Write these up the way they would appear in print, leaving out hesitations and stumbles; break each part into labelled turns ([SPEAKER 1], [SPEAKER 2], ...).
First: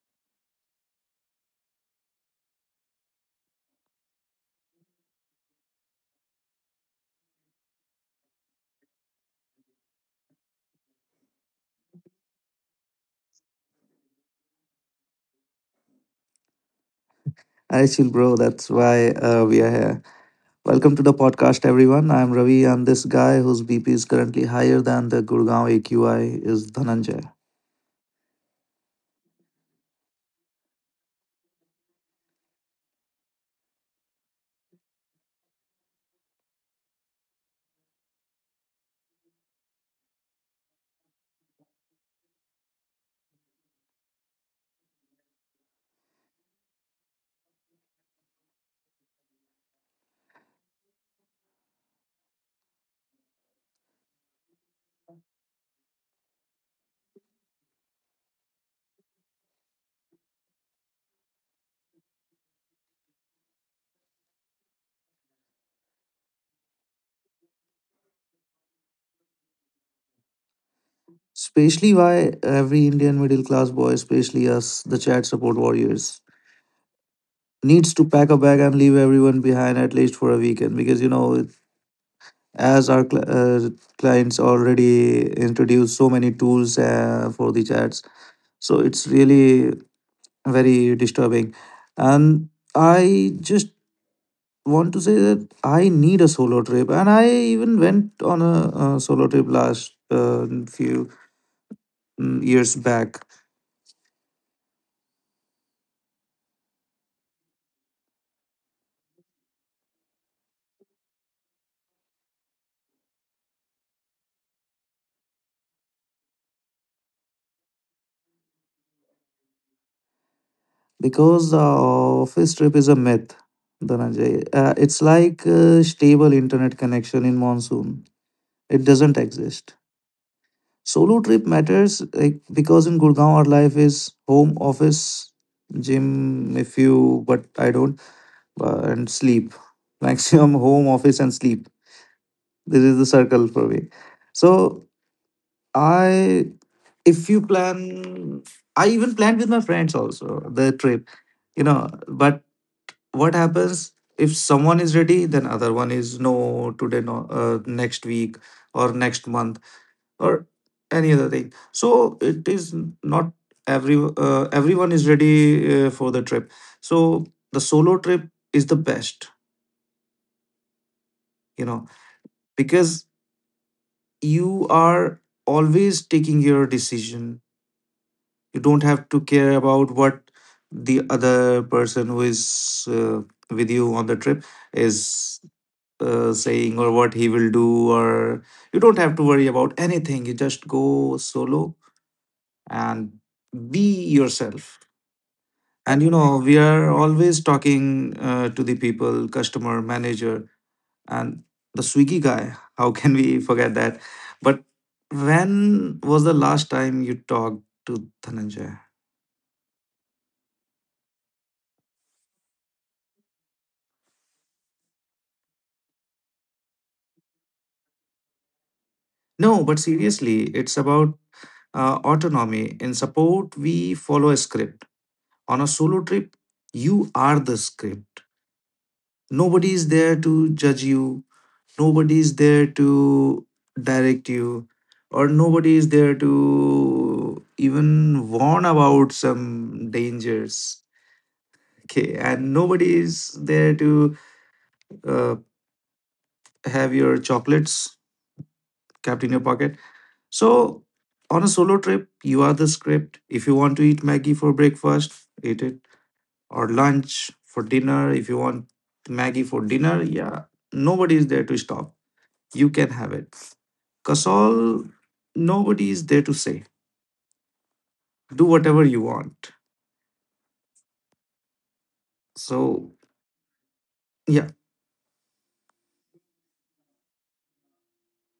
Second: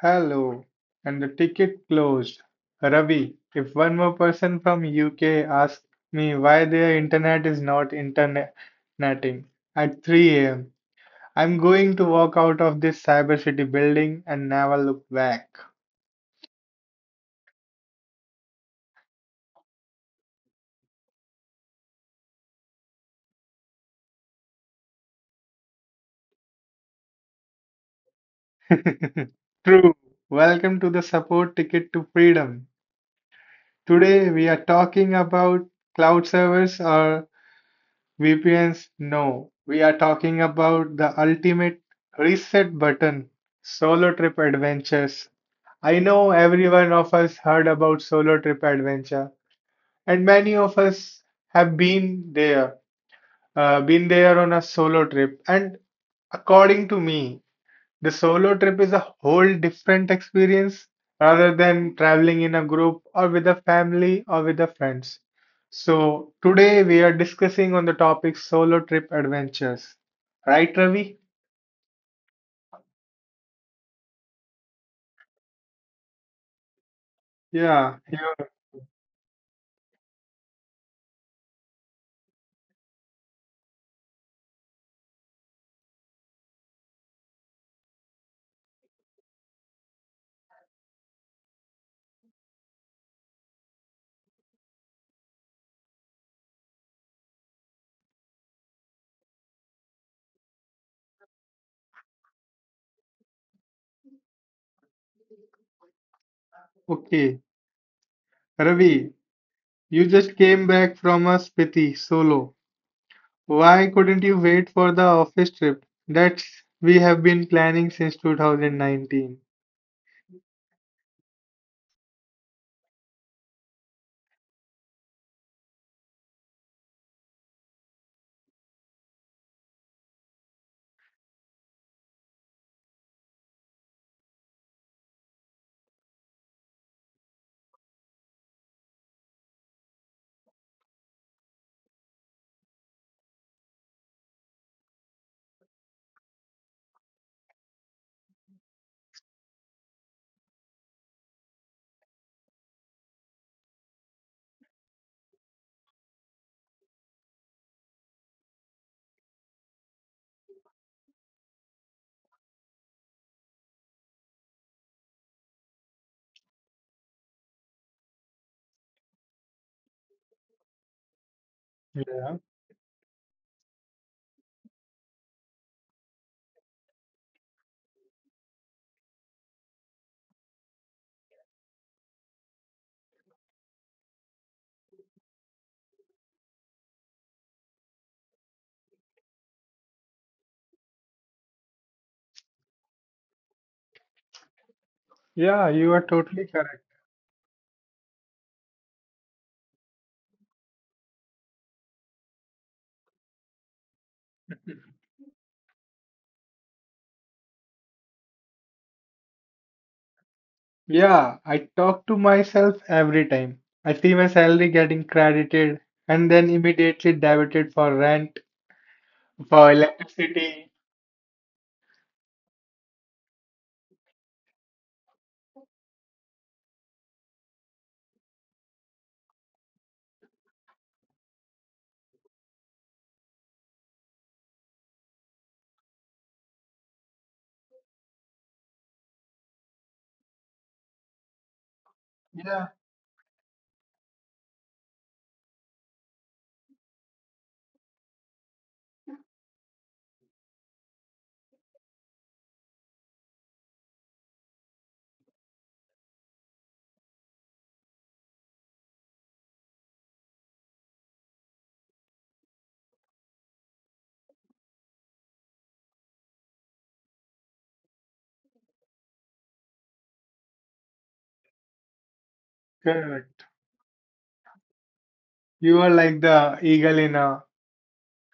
[SPEAKER 1] Hello, and the ticket closed. Ravi, if one more person from UK asks me why their internet is not interneting at 3 a.m., I'm going to walk out of this Cyber City building and never look back.
[SPEAKER 2] I chill, bro. That's why we are here. Welcome to the podcast, everyone. I'm Ravi, and this guy whose BP is currently higher than the Gurgaon AQI is Dhananjay.
[SPEAKER 1] True. Welcome to the support ticket to freedom. Today we are talking about cloud servers or VPNs, no. We are talking about the ultimate reset button, solo trip adventures. I know every one of us heard about solo trip adventure, and many of us have there, been there on a solo trip. And according to me, the solo trip is a whole different experience rather than traveling in a group or with a family or with the friends. So today we are discussing on the topic solo trip adventures. Right, Ravi?
[SPEAKER 2] Especially why every Indian middle class boy, especially us, the chat support warriors, needs to
[SPEAKER 1] Yeah.
[SPEAKER 2] pack a bag and leave everyone behind at least for a weekend. Because, you know, as our uh, clients already introduced so many tools for the chats, so it's really very disturbing. And I just want to say that I need a solo trip, and I even went on a, solo trip last few years back
[SPEAKER 1] Okay. Ravi, you just came back from a Spiti solo. Why couldn't you wait for the office trip that we have been planning since 2019?
[SPEAKER 2] because the office trip is a myth. Dhananjay, it's like a stable internet connection in monsoon. It doesn't exist. Solo trip matters like because in Gurgaon our life is home, office, gym, if you but I don't and sleep. Maximum home, office, and sleep. This is the circle for me. So I if you plan I even planned with my friends also the trip. You know, but what happens if someone is ready, then other one is no today, no next week or next month or any other thing. So it is not everyone is ready for the trip. So the solo trip is the best, you know, because you are always taking your decision. You don't have to care about what the other person who is with you on the trip is saying, or what he will do, or you don't have to worry about anything. You just go solo and be yourself.
[SPEAKER 1] Yeah,
[SPEAKER 2] And
[SPEAKER 1] you
[SPEAKER 2] you
[SPEAKER 1] are
[SPEAKER 2] know, we
[SPEAKER 1] totally
[SPEAKER 2] are
[SPEAKER 1] correct.
[SPEAKER 2] always talking to the people, customer manager and the Swiggy guy, how can we forget that? But when was the last time you talked to Dhananjay?
[SPEAKER 1] Yeah, I talk to myself every time. I see my salary getting credited and then immediately debited for rent,
[SPEAKER 2] No, but
[SPEAKER 1] for
[SPEAKER 2] seriously,
[SPEAKER 1] electricity.
[SPEAKER 2] it's about autonomy. In support, we follow a script. On a solo trip, you are the script. Nobody is there to judge you, nobody is there to direct you, or nobody is there to even warn about some dangers. Okay, and
[SPEAKER 1] Yeah,
[SPEAKER 2] nobody is there to uh, have your chocolates kept in your pocket. So, on a solo trip, you are the script. If you want to eat Maggie for breakfast, eat it. Or lunch for dinner. If you want Maggie for dinner, yeah, nobody is there to stop. You can have it. Kasol, nobody is there to say, do whatever you want. So,
[SPEAKER 1] good.
[SPEAKER 2] yeah,
[SPEAKER 1] You are like the eagle in a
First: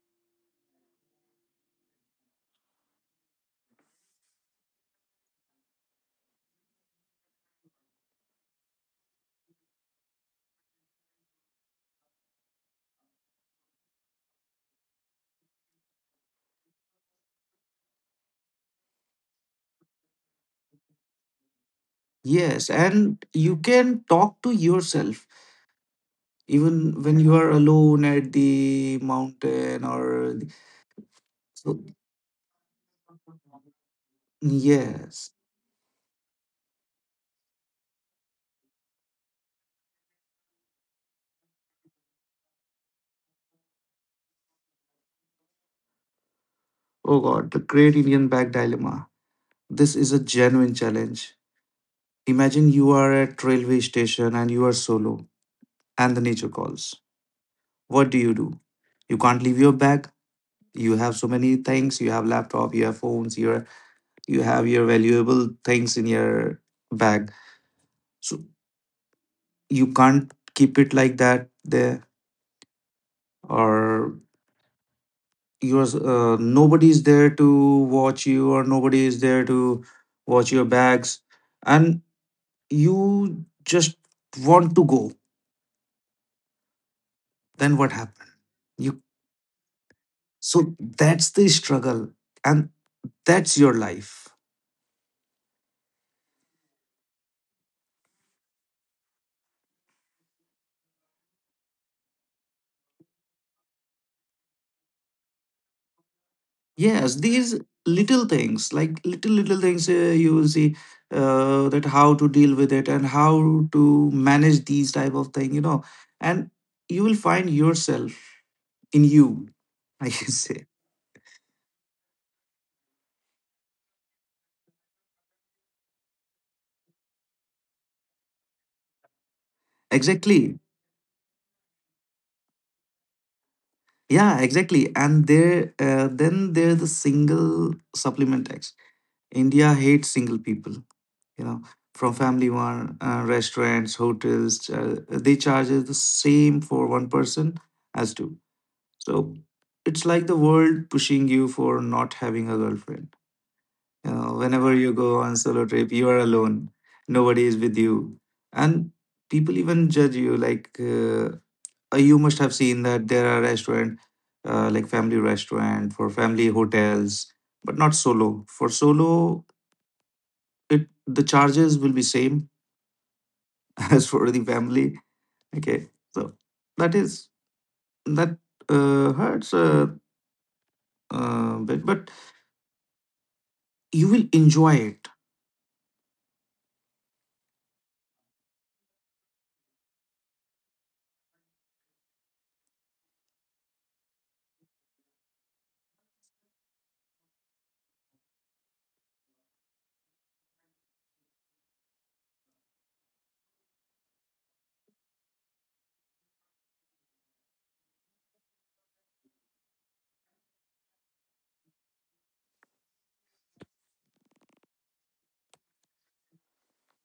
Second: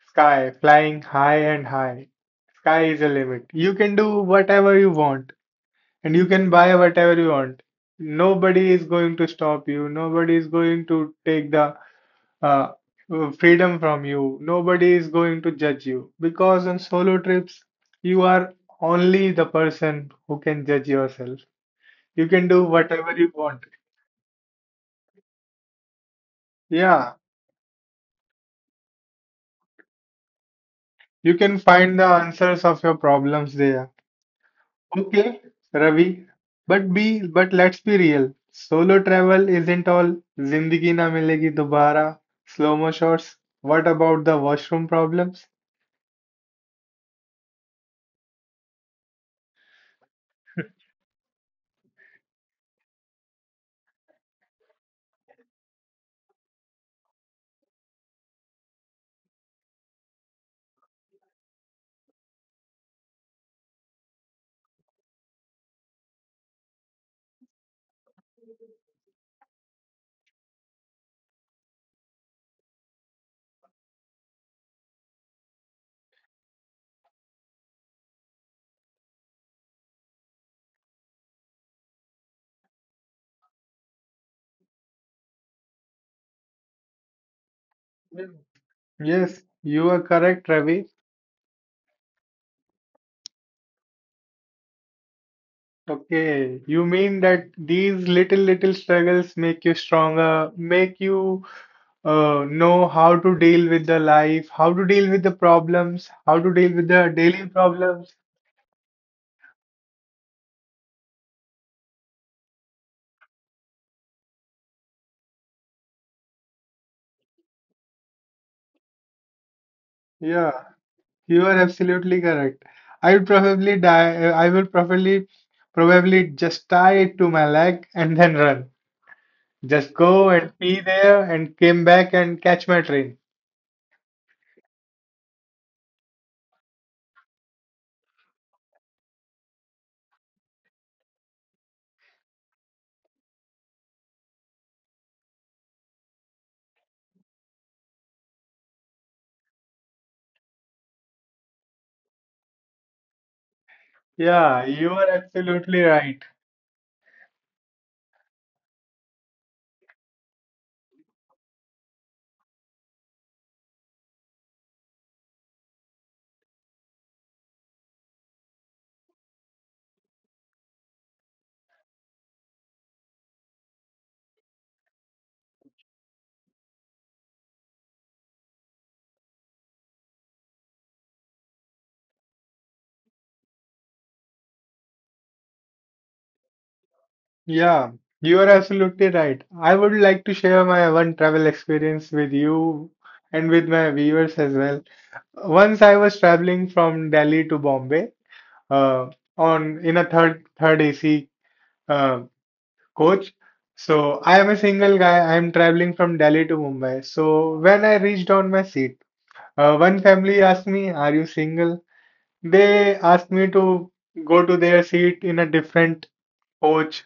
[SPEAKER 1] sky, flying high and high. Sky is the limit. You can do whatever you want and you can buy whatever you want. Nobody is going to stop you. Nobody is going to take the uh, freedom from you. Nobody is going to judge you because on solo trips, you are only the person who can judge yourself. You can do
[SPEAKER 2] yes.
[SPEAKER 1] whatever
[SPEAKER 2] And
[SPEAKER 1] you
[SPEAKER 2] you
[SPEAKER 1] want.
[SPEAKER 2] can talk to yourself even
[SPEAKER 1] Yeah,
[SPEAKER 2] when you are alone at the mountain
[SPEAKER 1] you can
[SPEAKER 2] so,
[SPEAKER 1] find the answers of your problems there.
[SPEAKER 2] yes.
[SPEAKER 1] Okay, Ravi, but let's be real. Solo travel isn't all Zindagi na milegi dobara, slow-mo shots. What about the washroom problems?
[SPEAKER 2] Oh God, the great Indian bag dilemma. This is a genuine challenge. Imagine you are at railway station and you are solo and the nature calls. What do? You can't leave your bag. You have so many things. You have laptop, you have phones, you have your valuable things in your bag. So you can't keep it like that there, or you're nobody is there to watch you, or nobody is there to watch your bags, and you just want to go. Then what happened?
[SPEAKER 1] Mm.
[SPEAKER 2] You
[SPEAKER 1] Yes, you are correct,
[SPEAKER 2] So
[SPEAKER 1] Ravi.
[SPEAKER 2] that's the struggle, and that's your life.
[SPEAKER 1] Okay, you mean that these little little struggles make you stronger, make you know how to deal with the life, how to deal with the problems, how to deal with
[SPEAKER 2] Yes,
[SPEAKER 1] the daily
[SPEAKER 2] these
[SPEAKER 1] problems.
[SPEAKER 2] little things, like little little things, you will see that how to deal with it and how to manage these type of thing, you know. And you will find yourself in you, I can
[SPEAKER 1] Yeah,
[SPEAKER 2] say.
[SPEAKER 1] you are absolutely correct. I would probably die. I will probably just tie it to my leg and then run. Just go
[SPEAKER 2] Exactly.
[SPEAKER 1] and pee there and came back and catch my train.
[SPEAKER 2] Yeah, exactly. And there then there's the single supplement tax. India hates single people, you know, from family. One restaurants, hotels, they charge us the same for one person as two. So it's like the world pushing you for not having a girlfriend. You know,
[SPEAKER 1] Yeah,
[SPEAKER 2] whenever you
[SPEAKER 1] you are
[SPEAKER 2] go on solo
[SPEAKER 1] absolutely
[SPEAKER 2] trip, you are
[SPEAKER 1] right.
[SPEAKER 2] alone, nobody is with you. And people even judge you, like, you must have seen that there are restaurant, like family restaurant for family hotels, but not solo. For solo, it the charges will be same as for the family. Okay, so that is that hurts a bit, but you will enjoy it.
[SPEAKER 1] Yeah, you are absolutely right. I would like to share my one travel experience with you and with my viewers as well. Once I was traveling from Delhi to Bombay uh, on in a third AC uh, coach. So I am a single guy. I am traveling from Delhi to Mumbai. So when I reached on my seat, one family asked me, "Are you single?" They asked me to go to their seat in a different coach.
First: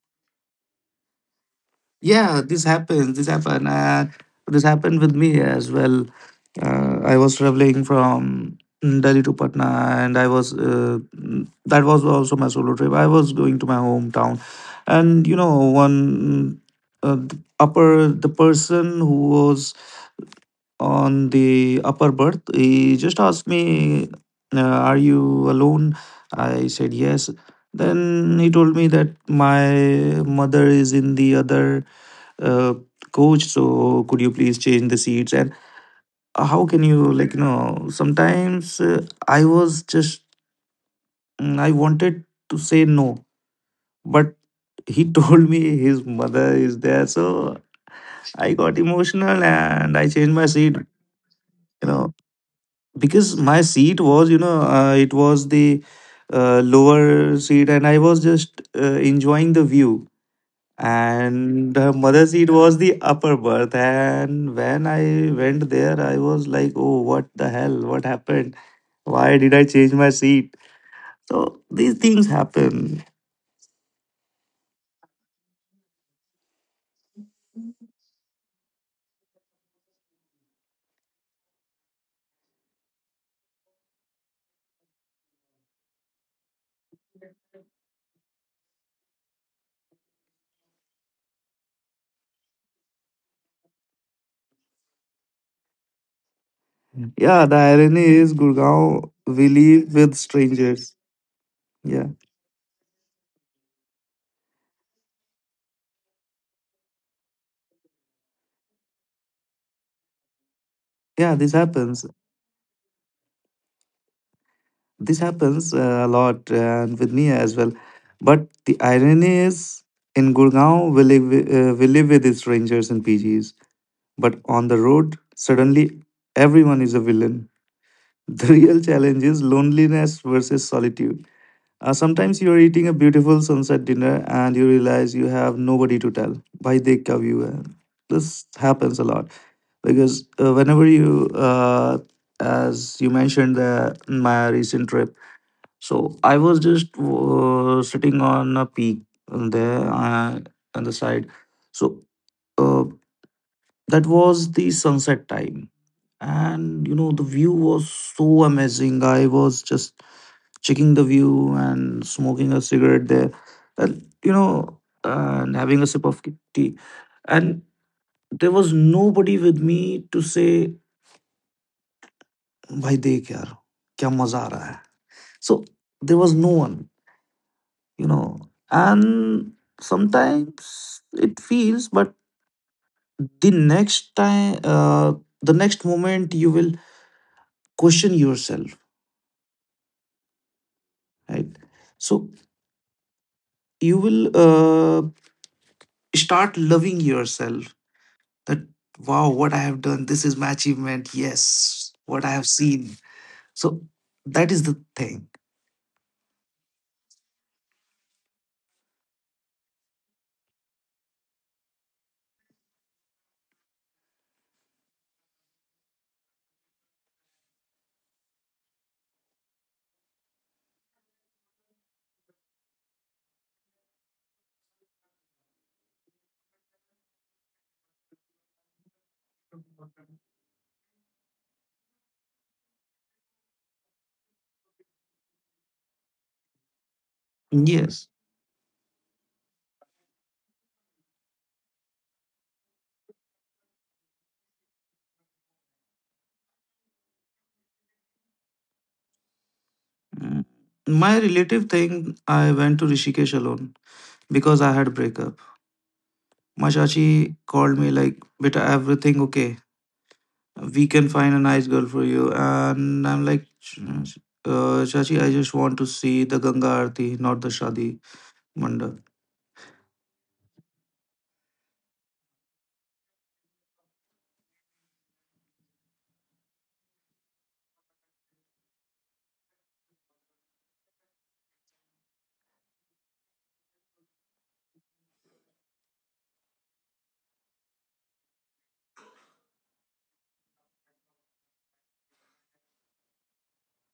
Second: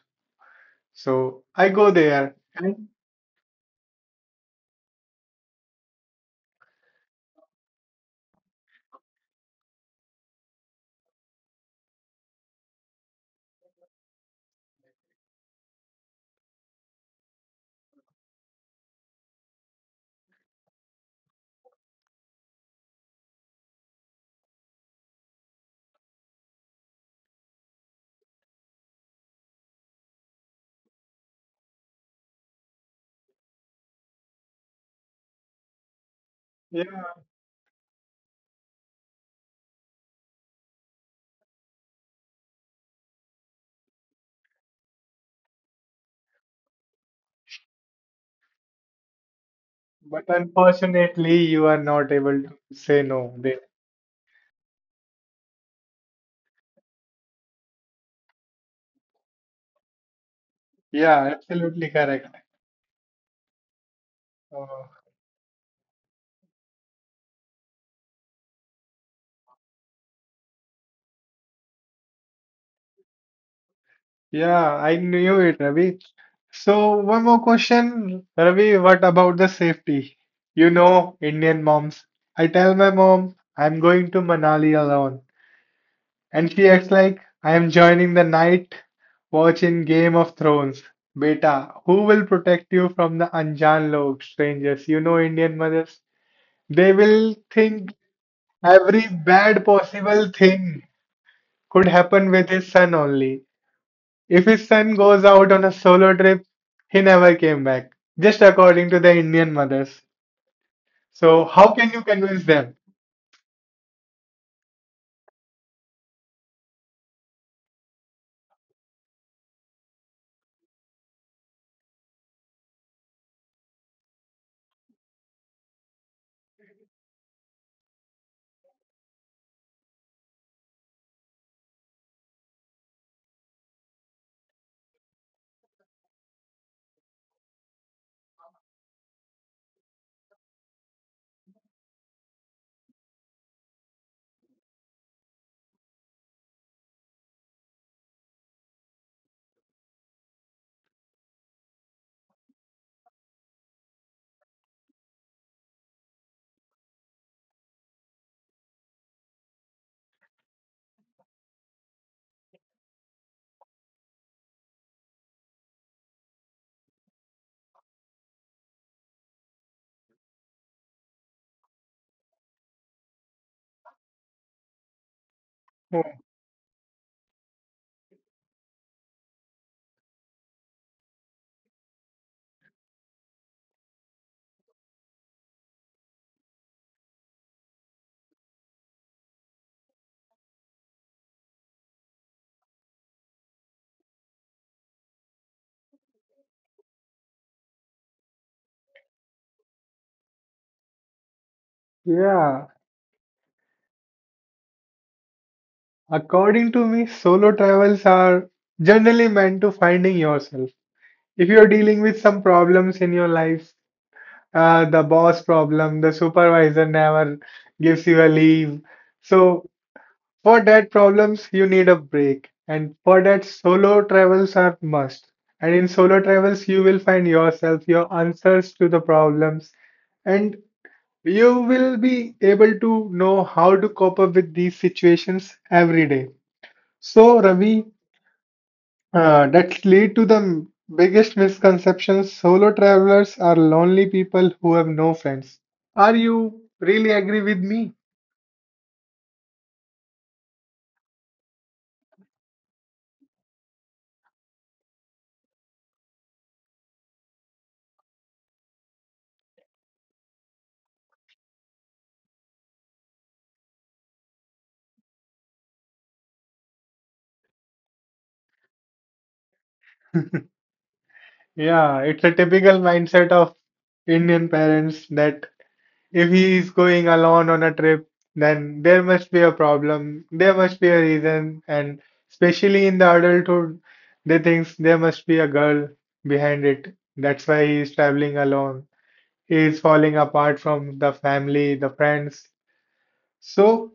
[SPEAKER 1] So I go there.
[SPEAKER 2] Yeah, this
[SPEAKER 1] And
[SPEAKER 2] happens. This happened with me as well. I was traveling from Delhi to Patna, and I was that was also my solo trip. I was going to my hometown. And you know, one the person who was on the upper berth, he just asked me, Are you alone? I said, Yes. Then he told me that my mother is in the other uh, coach, so could you please change the seats? And how can
[SPEAKER 1] yeah.
[SPEAKER 2] you, like, you know, sometimes I was just, I wanted to say no, but he told me his mother is there, so I got emotional and I
[SPEAKER 1] But
[SPEAKER 2] changed my seat,
[SPEAKER 1] unfortunately, you are
[SPEAKER 2] you know.
[SPEAKER 1] not able to say
[SPEAKER 2] Because
[SPEAKER 1] no.
[SPEAKER 2] my
[SPEAKER 1] They,
[SPEAKER 2] seat was, you know, it was the lower seat, and I was just enjoying the view,
[SPEAKER 1] yeah,
[SPEAKER 2] and the
[SPEAKER 1] absolutely
[SPEAKER 2] mother
[SPEAKER 1] correct.
[SPEAKER 2] seat was the upper berth. And when
[SPEAKER 1] Oh,
[SPEAKER 2] I went there, I was like, oh, what the hell, what happened, why did I change my seat? So these things happen.
[SPEAKER 1] yeah, I knew it, Ravi. So, one more question, Ravi, what about the safety? You know, Indian moms. I tell my mom I'm going to Manali alone, and she acts like I am joining the night watch in Game of Thrones. Beta, who will protect you from the Anjan log strangers? You know, Indian mothers. They will
[SPEAKER 2] Yeah, the
[SPEAKER 1] think
[SPEAKER 2] irony is
[SPEAKER 1] every
[SPEAKER 2] Gurgaon we
[SPEAKER 1] bad
[SPEAKER 2] live with
[SPEAKER 1] possible thing
[SPEAKER 2] strangers.
[SPEAKER 1] could
[SPEAKER 2] yeah
[SPEAKER 1] happen with his son only. If his son goes out on a solo trip, he never came back, just according to the Indian mothers.
[SPEAKER 2] yeah, this
[SPEAKER 1] So, how
[SPEAKER 2] happens.
[SPEAKER 1] can you convince them?
[SPEAKER 2] A lot, and with me as well. But the irony is in Gurgaon we live, we live with strangers and PGs, but on the road suddenly everyone is a villain. The real challenge is loneliness versus solitude. Sometimes you are eating a beautiful sunset dinner and you realize you have nobody to tell by the view hai? This happens a lot. Because whenever you as you mentioned my recent trip, so I was just sitting on a peak there, on the side. So, uh, that was the sunset time. And you know, the view was so amazing. I was just checking the view and smoking a cigarette there. And you know, and having a sip of tea. And there was nobody with me to say, Bhai dekh yaar, kya maza aa raha hai. So there was no one. You know, and sometimes it feels, but the next time the next moment you will question yourself, right? So you will start loving yourself, that wow, what I have done, this is my achievement. Yes, what I have
[SPEAKER 1] Yeah,
[SPEAKER 2] seen. So that is the thing.
[SPEAKER 1] according to me, solo travels are generally meant to finding yourself. If you're dealing with some problems in your life, the boss problem, the supervisor never gives you a leave. So for that problems you need a break and for that solo travels are must. And in solo travels you will find yourself, your answers to the problems and you will be able to know how to cope up with these situations every day. So Ravi,
[SPEAKER 2] Yes.
[SPEAKER 1] that lead to the biggest misconceptions. Solo travelers are lonely people who have no friends. Are you really agree with me?
[SPEAKER 2] Mm. My relative thing, I went to Rishikesh alone because I had breakup. My chachi called me like, "Beta, everything okay? We can find a nice girl for you." And I'm like, "Chachi, I just want to see the Ganga Aarti, not the Shadi Mandap."
[SPEAKER 1] Yeah, it's a typical mindset of Indian parents that if he is going alone on a trip, then there must be a problem, there must be a reason, and especially in the adulthood, they think there must be a girl behind it. That's why he is traveling alone. He is falling apart from the family, the friends. So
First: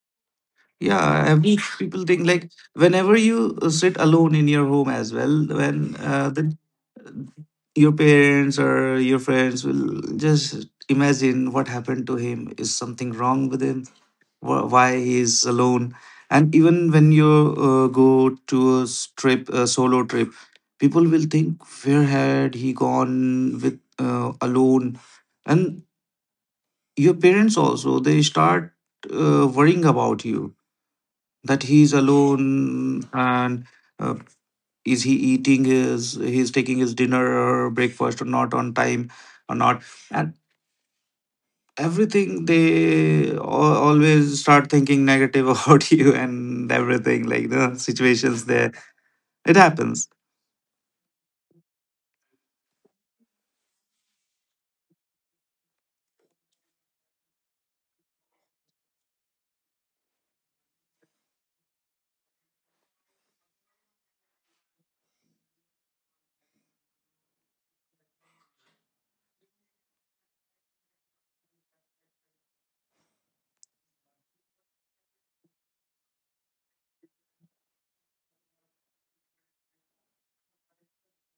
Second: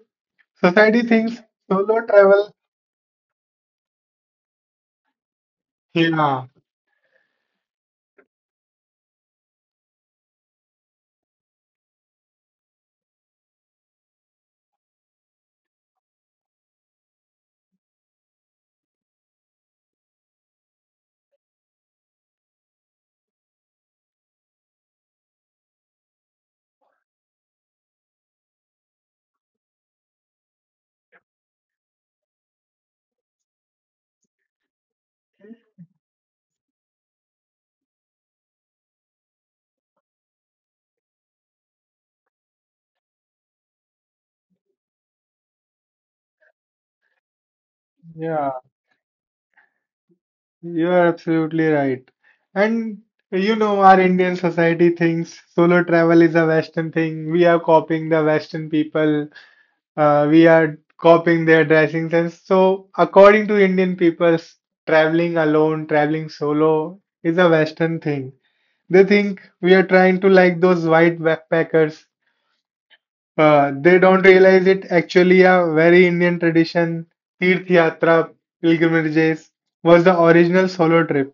[SPEAKER 1] society
[SPEAKER 2] Yeah,
[SPEAKER 1] thinks
[SPEAKER 2] every people
[SPEAKER 1] solo
[SPEAKER 2] think like
[SPEAKER 1] travel,
[SPEAKER 2] whenever you sit alone in your home as well, when
[SPEAKER 1] yeah,
[SPEAKER 2] your parents or your friends will just imagine what happened to him. Is something wrong with him? Why he is alone? And even when you go to a s- trip a solo trip, people will think where had he gone with, alone. And your parents also, they start worrying about you that he's alone, and uh, is he eating his he's taking his dinner or breakfast or not on time or not. And everything, they always start thinking negative about you, and everything like the situations
[SPEAKER 1] yeah.
[SPEAKER 2] there. It happens.
[SPEAKER 1] You're absolutely right. And you know, our Indian society thinks solo travel is a Western thing. We are copying the Western people. We are copying their dressing sense. So, according to Indian people, traveling alone, traveling solo is a Western thing. They think we are trying to like those white backpackers. They don't realize it actually a very Indian tradition. Tirth Yatra, pilgrimages was the original solo trip.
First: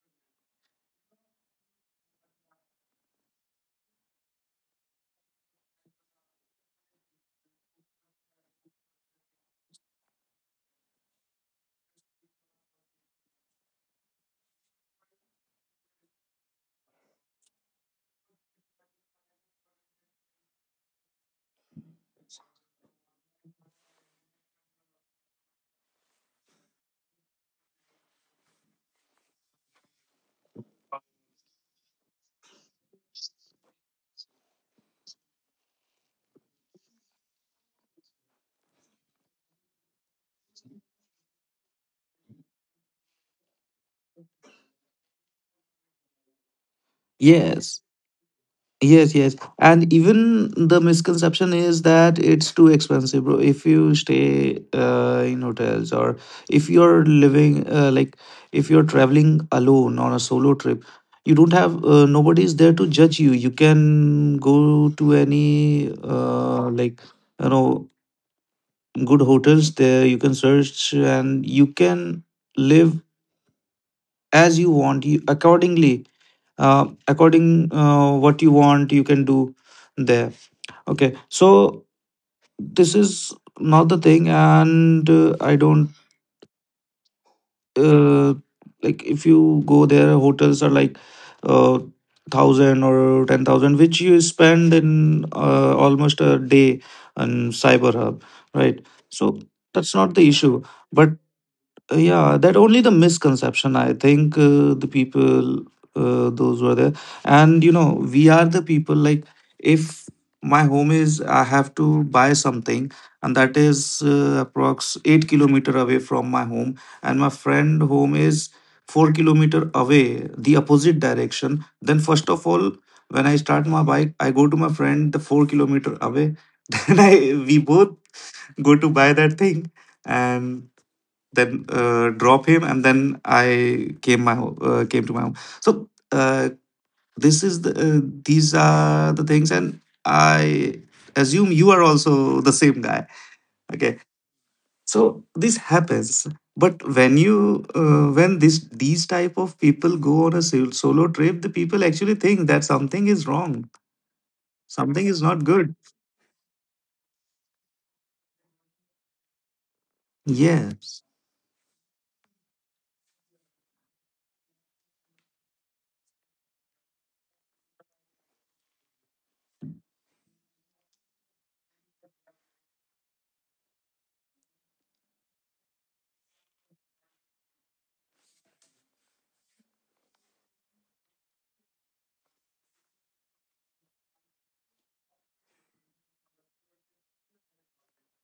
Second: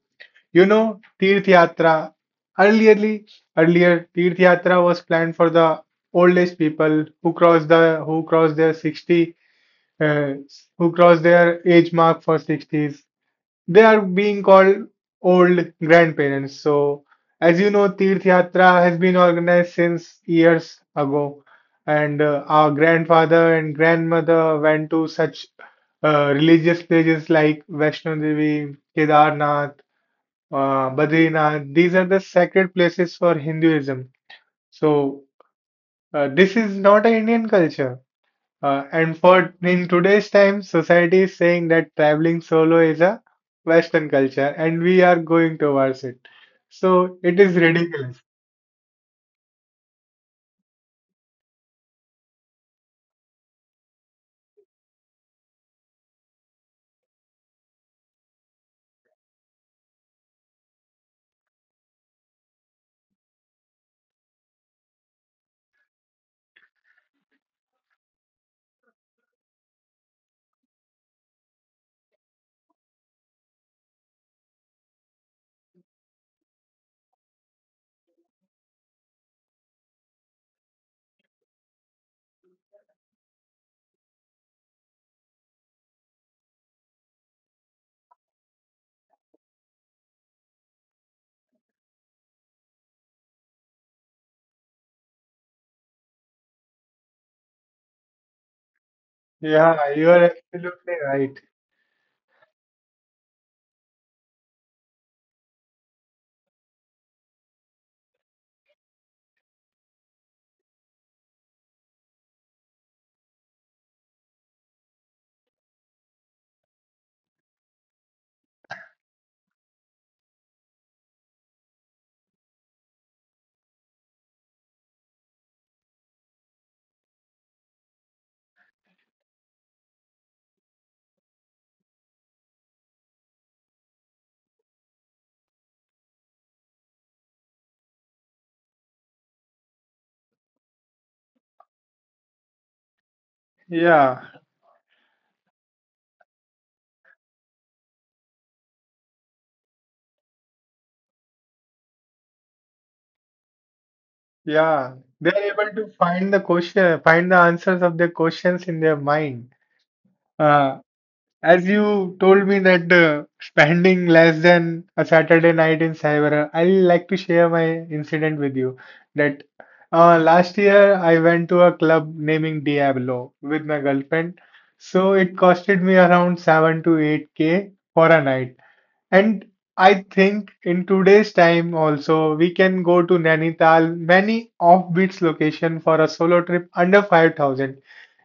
[SPEAKER 1] You know, Tirth Yatra. Earlierly, earlier, Tirth Yatra was planned for the old age people who cross their 60 uh, who cross their age mark for 60s. They are being called old grandparents. So, as you know, Tirth Yatra has been organized since years ago, and our grandfather and grandmother went to such religious places like Vaishno Devi, Kedarnath, Badrinath, these are the sacred places for Hinduism. So, this is not an Indian culture. And for in today's time, society is saying that traveling solo is a Western culture, and we are going towards it. So, it is
[SPEAKER 2] Yes.
[SPEAKER 1] ridiculous.
[SPEAKER 2] Yes and even the misconception is that it's too expensive, bro. If you stay in hotels, or if you're living, like if you're traveling alone on a solo trip, you don't have, nobody's there to judge you. You can go to any, like, you know, good hotels there, you can search, and you can live as you want, you accordingly, according what you want you can do there. Okay, so this is not the thing. And I don't, uh, like if you go there, hotels are like, uh, 1000 or 10,000, which you spend in almost a day on Cyber Hub, right? So
[SPEAKER 1] Yeah,
[SPEAKER 2] that's
[SPEAKER 1] you
[SPEAKER 2] not the
[SPEAKER 1] are
[SPEAKER 2] issue.
[SPEAKER 1] absolutely
[SPEAKER 2] But
[SPEAKER 1] right.
[SPEAKER 2] Yeah, that only the misconception, I think. The people, those were there. And you know, we are the people like, if my home is, I have to buy something, and that is approx 8 kilometer away from my home, and my friend home is 4 kilometer away the opposite direction. Then first of all, when I start my bike, I go to my friend the 4 kilometer away, then I we both go to buy that thing, and then drop him, and then I came came to my home. So this is the, these are the things, and I assume you are also the same guy. Okay,
[SPEAKER 1] Yeah,
[SPEAKER 2] so this happens. But when you when this these type of people go on a solo trip, the people actually think that something is wrong,
[SPEAKER 1] yeah.
[SPEAKER 2] something is
[SPEAKER 1] They are
[SPEAKER 2] not
[SPEAKER 1] able
[SPEAKER 2] good.
[SPEAKER 1] to find the question, find the answers of their questions in their mind. Uh,
[SPEAKER 2] Yes.
[SPEAKER 1] As you told me that spending less than a Saturday night in Cyber, I like to share my incident with you. That last year I went to a club naming Diablo with my girlfriend. So it costed me around 7 to 8K for a night. And I think in today's time also we can go to Nainital, many off-beats location for a solo trip under 5,000.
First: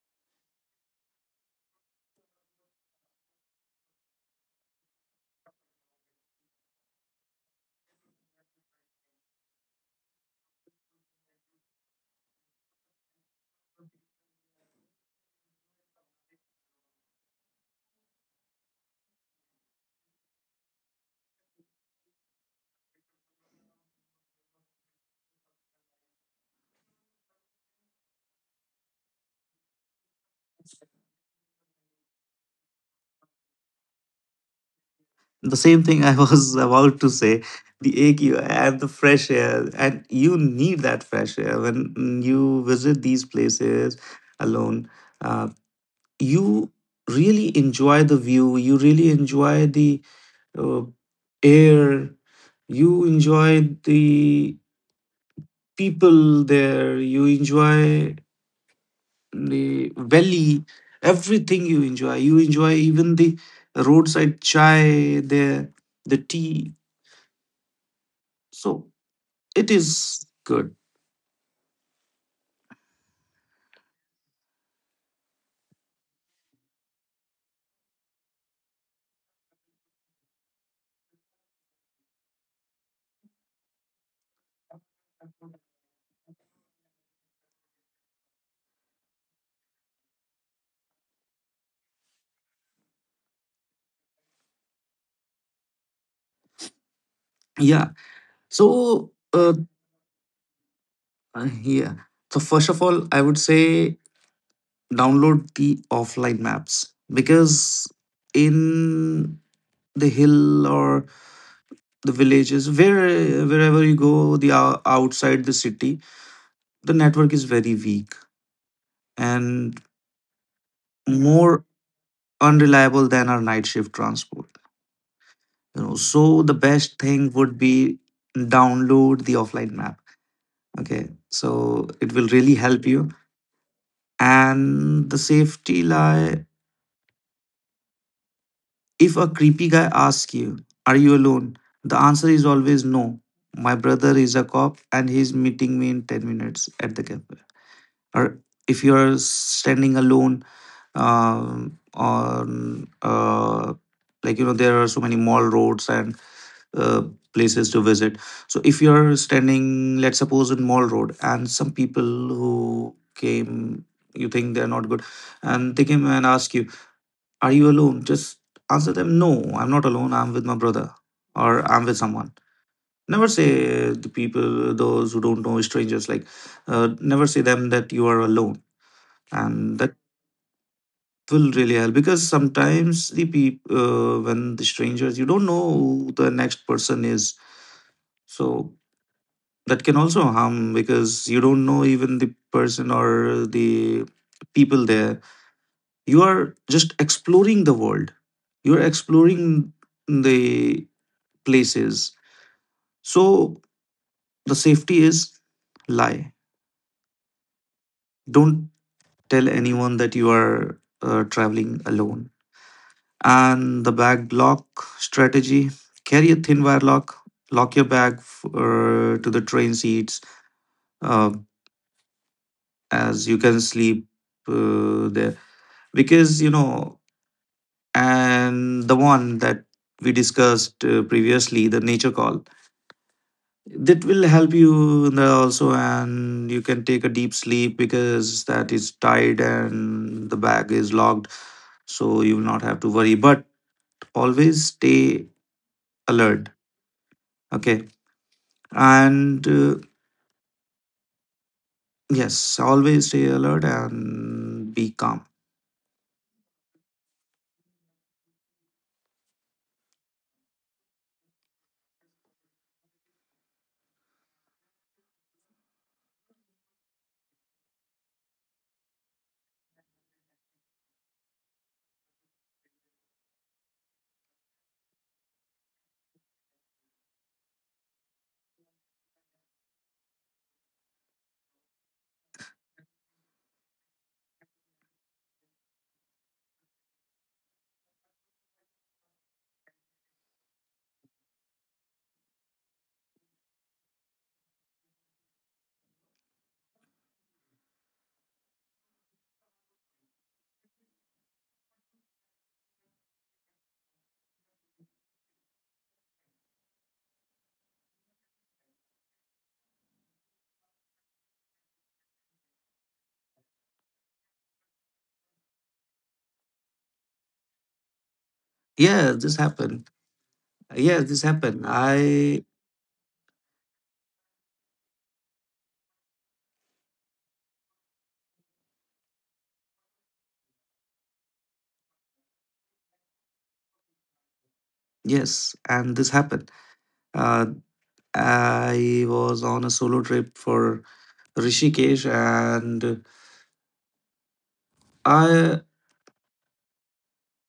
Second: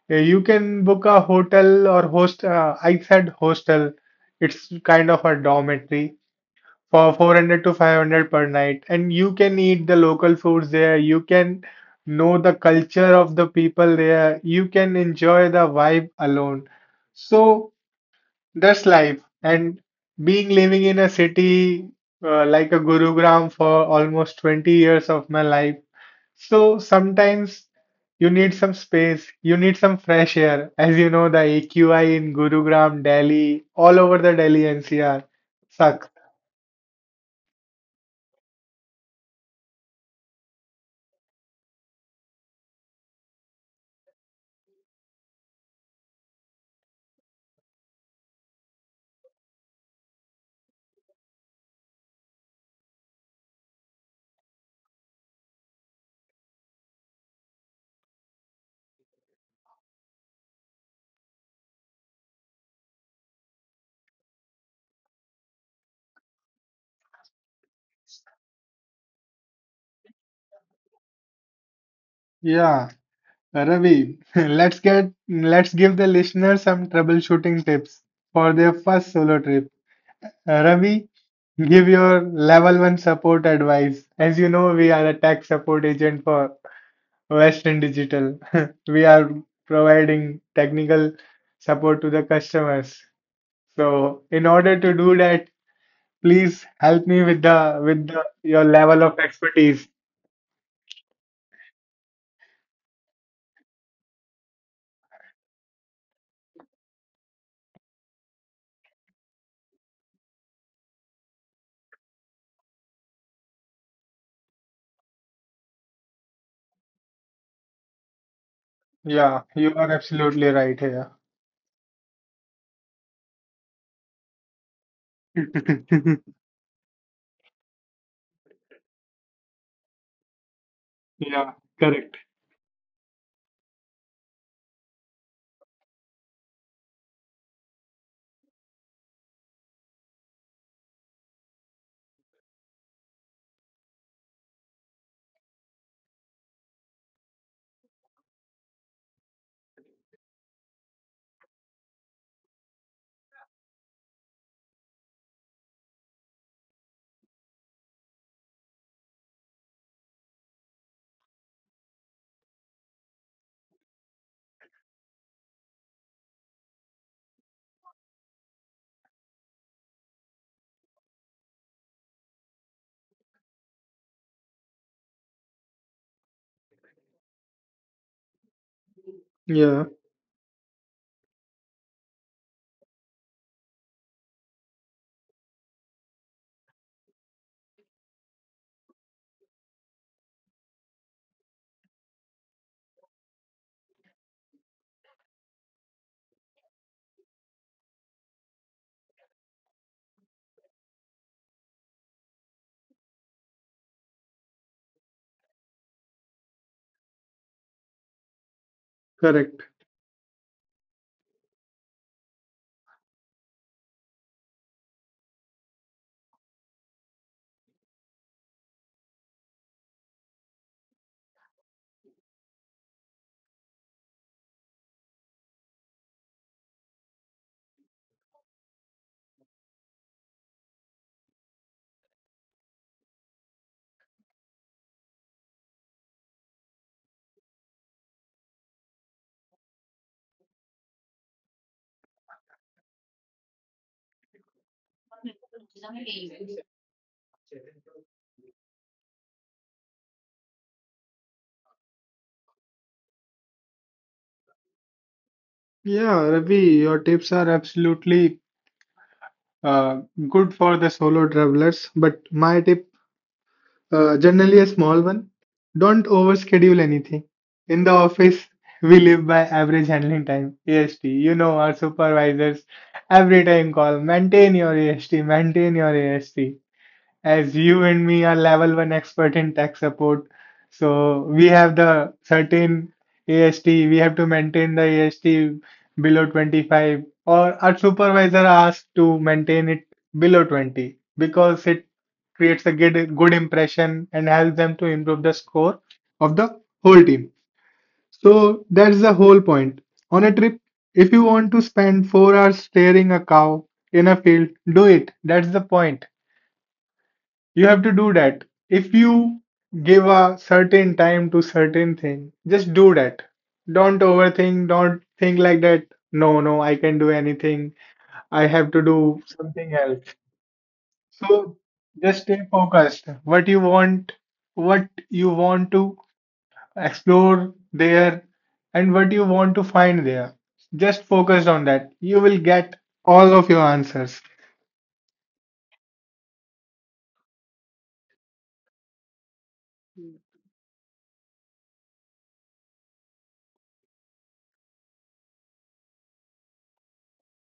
[SPEAKER 1] Yeah, you can book a hotel or host. I said hostel. It's kind of a dormitory for 400 to 500 per night, and you can eat the local foods there. You can know the culture of the people there. You can enjoy the vibe alone. So that's life. And being living in a city like a Gurugram for almost 20 years of my life, so sometimes you need some space, you need some fresh air. As you know, the AQI in Gurugram, Delhi, all over the Delhi NCR
[SPEAKER 2] The same thing I
[SPEAKER 1] suck.
[SPEAKER 2] was about to say. The AQ and the fresh air, and you need that fresh air when you visit these places alone. Uh, you really enjoy the view. You really enjoy the uh, air. You enjoy the people there. You enjoy the valley. Everything you enjoy. You enjoy even the roadside chai there, the tea. So it is good.
[SPEAKER 1] Yeah, Ravi, let's give the listeners some troubleshooting tips for their first solo trip. Ravi, give your level one support advice. As you know, we are a tech support agent for Western Digital. We are providing technical support to the customers. So in order to do that,
[SPEAKER 2] Yeah.
[SPEAKER 1] please help me with the
[SPEAKER 2] So,
[SPEAKER 1] with the your level of expertise.
[SPEAKER 2] yeah. So, first of all, I would say download the offline maps because in the hill or the villages, wherever you go, outside the city, the network is very weak and
[SPEAKER 1] Yeah, you are absolutely
[SPEAKER 2] more
[SPEAKER 1] right here.
[SPEAKER 2] unreliable than our night shift transport. So the best thing would be download the offline map. Okay, so it will
[SPEAKER 1] Yeah,
[SPEAKER 2] really help
[SPEAKER 1] correct.
[SPEAKER 2] you. And the safety lie, if a creepy guy asks you, are you alone? The answer is always no. My brother is a cop and he's meeting me in 10 minutes at the cafe. Or if you're standing alone on there are so many mall roads and uh, places to visit. So if you're standing, let's suppose, in mall road and some people who came, you think they're not good, and they came and ask you, are you alone? Just answer them, no, I'm not alone, I'm with my brother or I'm with someone. Never say the people, those who don't know, strangers, never say them that you are alone. And that
[SPEAKER 1] Yeah,
[SPEAKER 2] will really help because sometimes the people, when the strangers, you don't know who the next person is. So that can also harm because you don't know even the person or the people there. You are just exploring the world. You're exploring the places. So the safety is lie. Don't tell
[SPEAKER 1] correct.
[SPEAKER 2] anyone that you are traveling alone. And the bag lock strategy, carry a thin wire lock, lock your bag to the train seats uh, as you can sleep there. Because, you know, and the one that we discussed previously, the nature call, that will help you in the also, and you can take a deep sleep because that is tied and the bag is locked, so you will not have to worry. But always stay alert, okay? And yes, always stay alert and be calm.
[SPEAKER 1] Yeah, Ravi, your tips are absolutely uh, good for the solo travelers, but my tip generally a small one. Don't overschedule anything. In the office, we live by average handling time, AST. You know our supervisors every time call, maintain your AST, maintain your AST as you and me are level one expert in tech support, so we have the certain AST, we have to maintain the AST below 25, or our supervisor asks to maintain it below 20 because it creates a good, good impression and helps them to improve the score of the whole team. So that's the whole point. On a trip, if you want to spend 4 hours staring a cow in a field, do it. That's the point. You have to do that. If you give a certain time to certain thing, just do that. Don't overthink, don't think like that. No, no, I can do anything. I have to
[SPEAKER 2] Yeah
[SPEAKER 1] do
[SPEAKER 2] this
[SPEAKER 1] something
[SPEAKER 2] happened
[SPEAKER 1] else.
[SPEAKER 2] yeah this
[SPEAKER 1] So
[SPEAKER 2] happened
[SPEAKER 1] just stay
[SPEAKER 2] I
[SPEAKER 1] focused. What you want to explore there and what you want to find there. Just focus on that. You will get all of your answers.
[SPEAKER 2] yes and this happened uh, I was on a solo trip for rishikesh and i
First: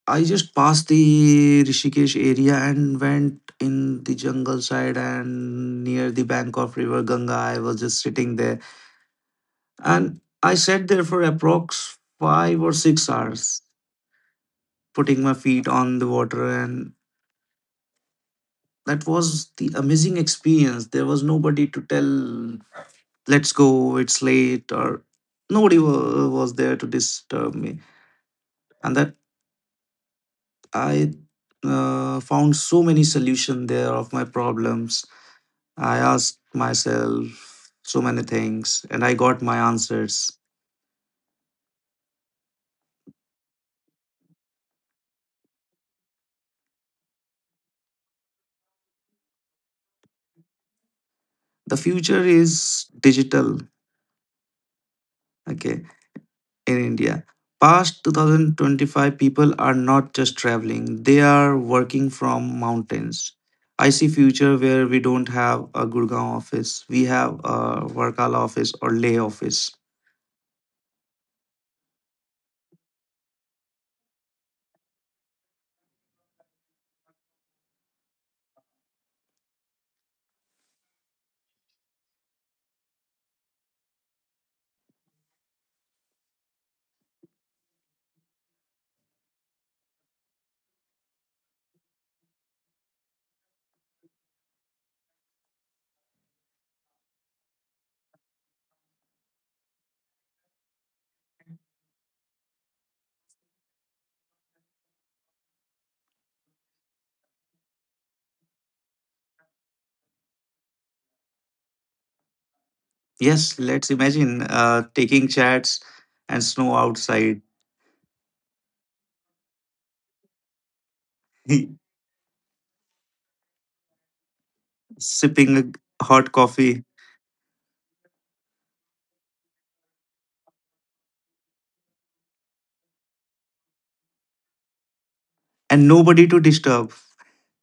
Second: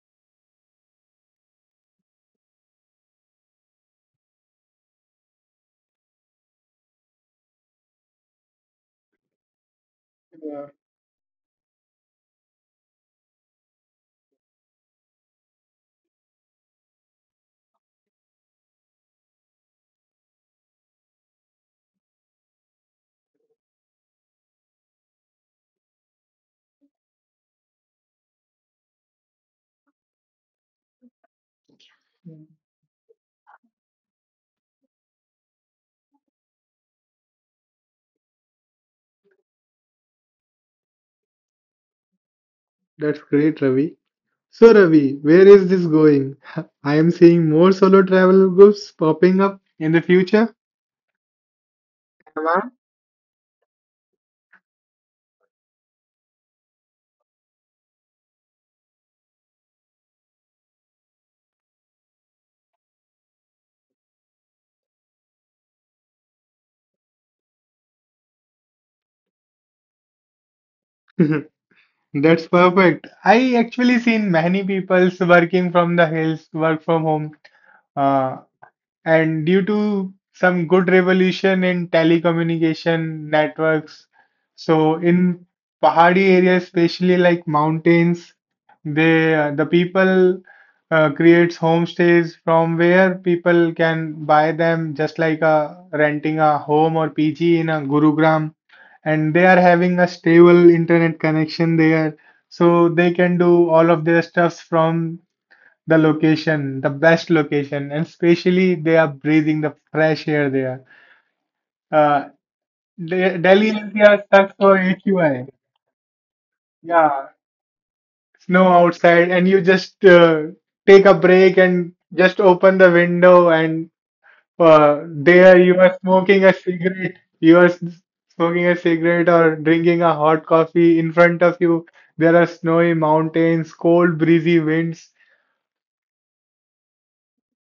[SPEAKER 2] I just passed the Rishikesh area and went in the jungle side and near the bank of River Ganga. I was just sitting there and I
[SPEAKER 1] Yeah,
[SPEAKER 2] sat there for approx 5 or 6 hours, putting my feet on the water. And that was the amazing experience. There was nobody to tell, let's go, it's late, or nobody was there to disturb me. And that I found so many solution there of my problems. I asked myself so many things and I got my answers.
[SPEAKER 1] that's great, Ravi. So, Ravi, where is this going? I am seeing more solo travel groups popping up in the future.
[SPEAKER 2] The future
[SPEAKER 1] Am
[SPEAKER 2] is digital, okay, in India. Past 2025, people are not just traveling, they are working from mountains. I see future where we don't have a Gurgaon office, we have a Varkala office or Leh office.
[SPEAKER 1] I? That's perfect. I actually seen many people's working from the hills, work from home. Uh, And due to some good revolution in telecommunication networks, so in Pahadi areas, especially like mountains, the people creates homestays from where people can buy them just like renting a home or PG in a Gurugram, and they are having a stable internet connection there, so they can do all of their stuffs from the location, the best location, and especially they are breathing the fresh air there. Uh,
[SPEAKER 2] Yes,
[SPEAKER 1] Delhi
[SPEAKER 2] let's
[SPEAKER 1] NCR
[SPEAKER 2] imagine
[SPEAKER 1] sucks for
[SPEAKER 2] taking
[SPEAKER 1] AQI.
[SPEAKER 2] chats and snow
[SPEAKER 1] Yeah,
[SPEAKER 2] outside,
[SPEAKER 1] snow outside, and you just take a break and just open the window, and there
[SPEAKER 2] sipping
[SPEAKER 1] you are
[SPEAKER 2] a hot
[SPEAKER 1] smoking a
[SPEAKER 2] coffee,
[SPEAKER 1] cigarette. You are smoking a cigarette or drinking a hot coffee in front of you. There are snowy mountains, cold breezy winds,
[SPEAKER 2] and nobody to disturb.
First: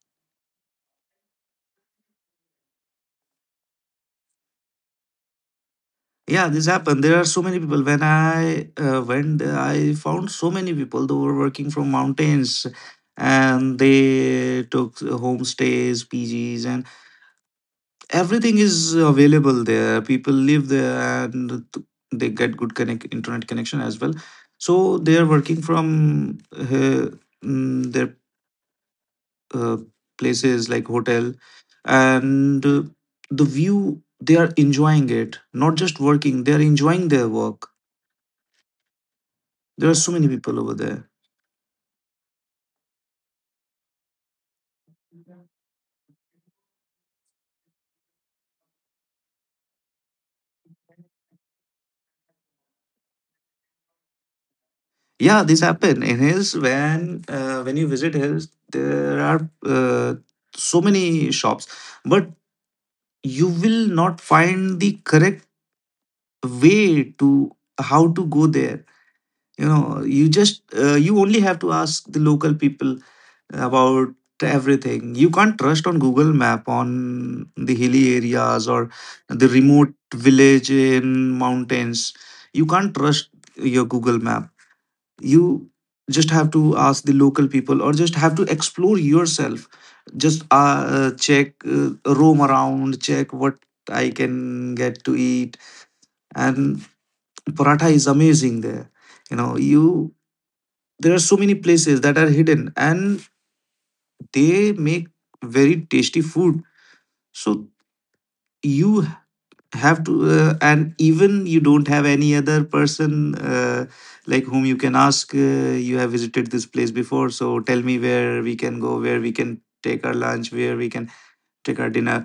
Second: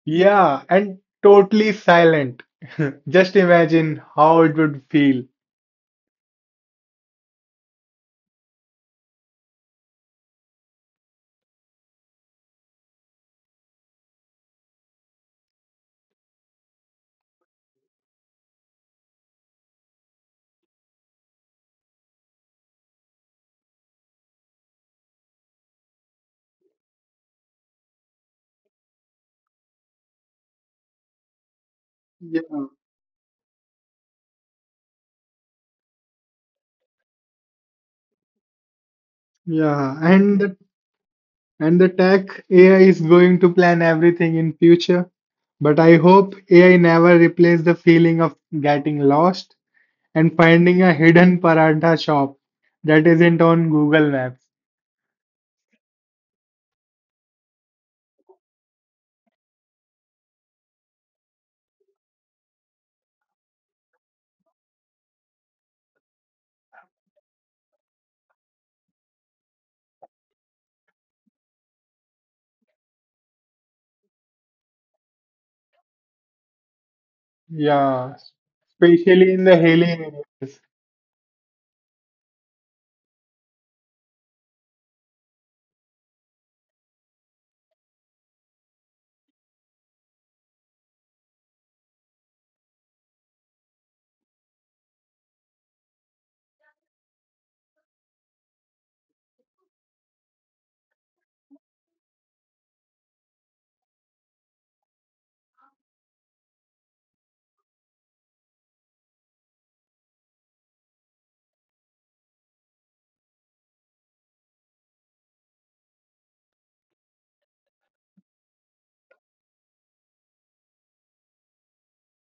[SPEAKER 1] yeah, and totally silent. Just imagine how it would feel.
[SPEAKER 2] Yeah, this happened. There are so many people. When I went, I found so many people who were working from mountains and they took homestays, PGs, and everything is available there. People live there and they get good connect internet connection as well. So they are working from their uh, places like hotel
[SPEAKER 1] Yeah,
[SPEAKER 2] and the view, they are enjoying it, not just working, they are enjoying their work. There are
[SPEAKER 1] yeah,
[SPEAKER 2] so many
[SPEAKER 1] and the
[SPEAKER 2] people over there.
[SPEAKER 1] and the tech AI is going to plan everything in future. But I hope AI never replace the feeling of getting lost and finding a hidden paratha shop that isn't on Google Maps.
[SPEAKER 2] Yeah, this happened in his, when when you visit his, there are so many shops, but you will not find the correct way to how to go there. You know, you only have to ask the local people about everything. You can't trust on Google Map on the hilly
[SPEAKER 1] Yeah,
[SPEAKER 2] areas or
[SPEAKER 1] especially in
[SPEAKER 2] the
[SPEAKER 1] the hilly
[SPEAKER 2] remote
[SPEAKER 1] areas.
[SPEAKER 2] village in mountains. You can't trust your Google Map, you just have to ask the local people or just have to explore yourself, just check, roam around, check what I can get to eat. And paratha is amazing there, you know. You, there are so many places that are hidden and they make very tasty food. So you have to, and even you don't have any other person like whom you can ask, you have visited this place before, so tell me where we can go, where we can take our lunch, where we can take our dinner.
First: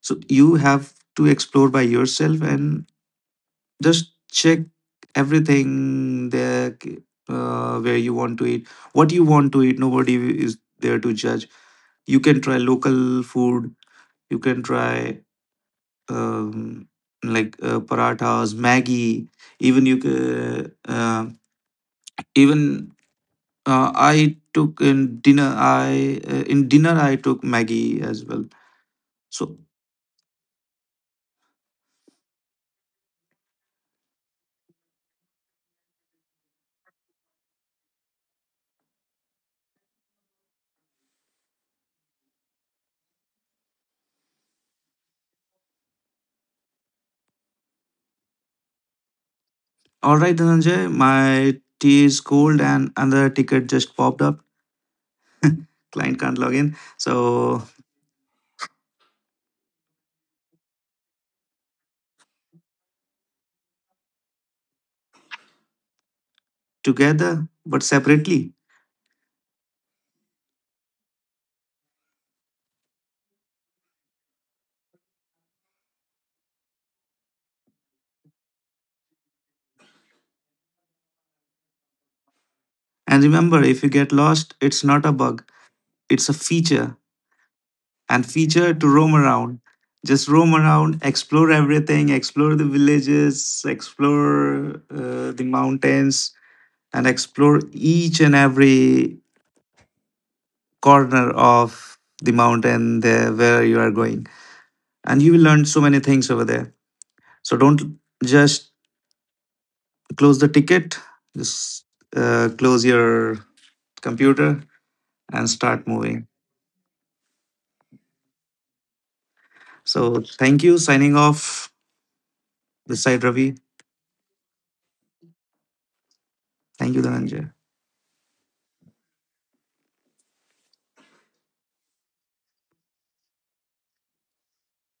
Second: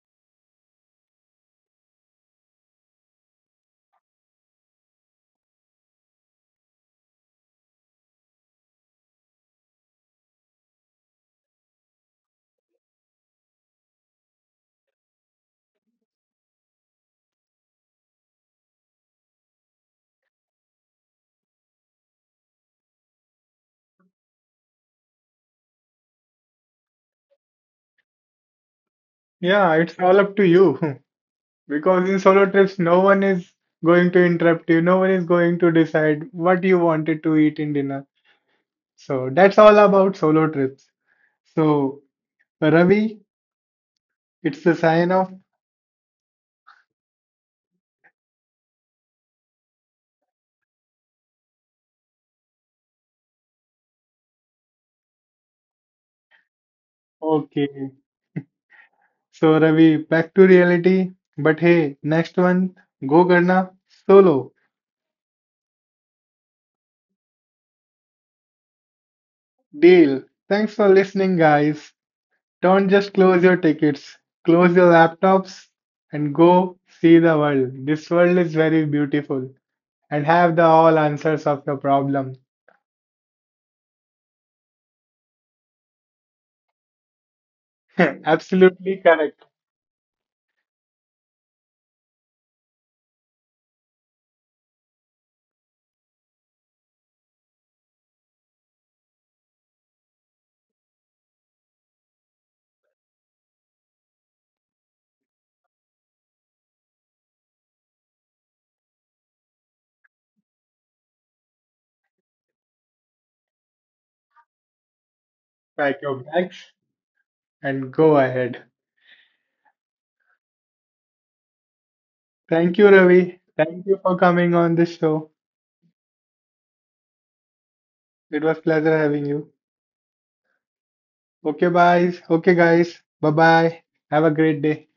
[SPEAKER 2] So you have to explore by yourself and just check everything there, where you want to eat, what you want to eat. Nobody is there to judge. You can try local food. You can try um, parathas, Maggie. Even you can even I took in dinner. I in dinner I took Maggie as well. So
[SPEAKER 1] Yeah, it's all up to you. Because in solo trips, no one is going to interrupt you, no one is going to decide what you wanted to eat in dinner. So that's all about solo trips. So, Ravi, it's the sign off.
[SPEAKER 2] all right, Dhananjay, my tea is cold and another ticket just popped up. Client can't log in. So
[SPEAKER 1] Okay. So, Ravi, back to reality. But hey, next one, go Garna solo.
[SPEAKER 2] together but separately.
[SPEAKER 1] Deal. Thanks for listening, guys. Don't just close your tickets, close your laptops, and go see the world. This world is very beautiful. And have the all answers of your problem.
[SPEAKER 2] And remember, if you get lost, it's not a bug. It's a feature and feature to
[SPEAKER 1] Absolutely
[SPEAKER 2] roam
[SPEAKER 1] correct.
[SPEAKER 2] around. Just roam around, explore everything, explore the villages, explore the mountains, and explore each and every corner of the mountain there where you are going. And you will learn so many things over there. So don't just close the ticket, just close your computer and start
[SPEAKER 1] Pack your
[SPEAKER 2] moving.
[SPEAKER 1] bags and go ahead.
[SPEAKER 2] So thank you. Signing off.
[SPEAKER 1] Thank you,
[SPEAKER 2] This side
[SPEAKER 1] Ravi.
[SPEAKER 2] Ravi.
[SPEAKER 1] Thank you for coming on this show.
[SPEAKER 2] Thank you, Dhananjay.
[SPEAKER 1] It was pleasure having you. Okay, guys. Okay, guys. Bye bye. Have a great day.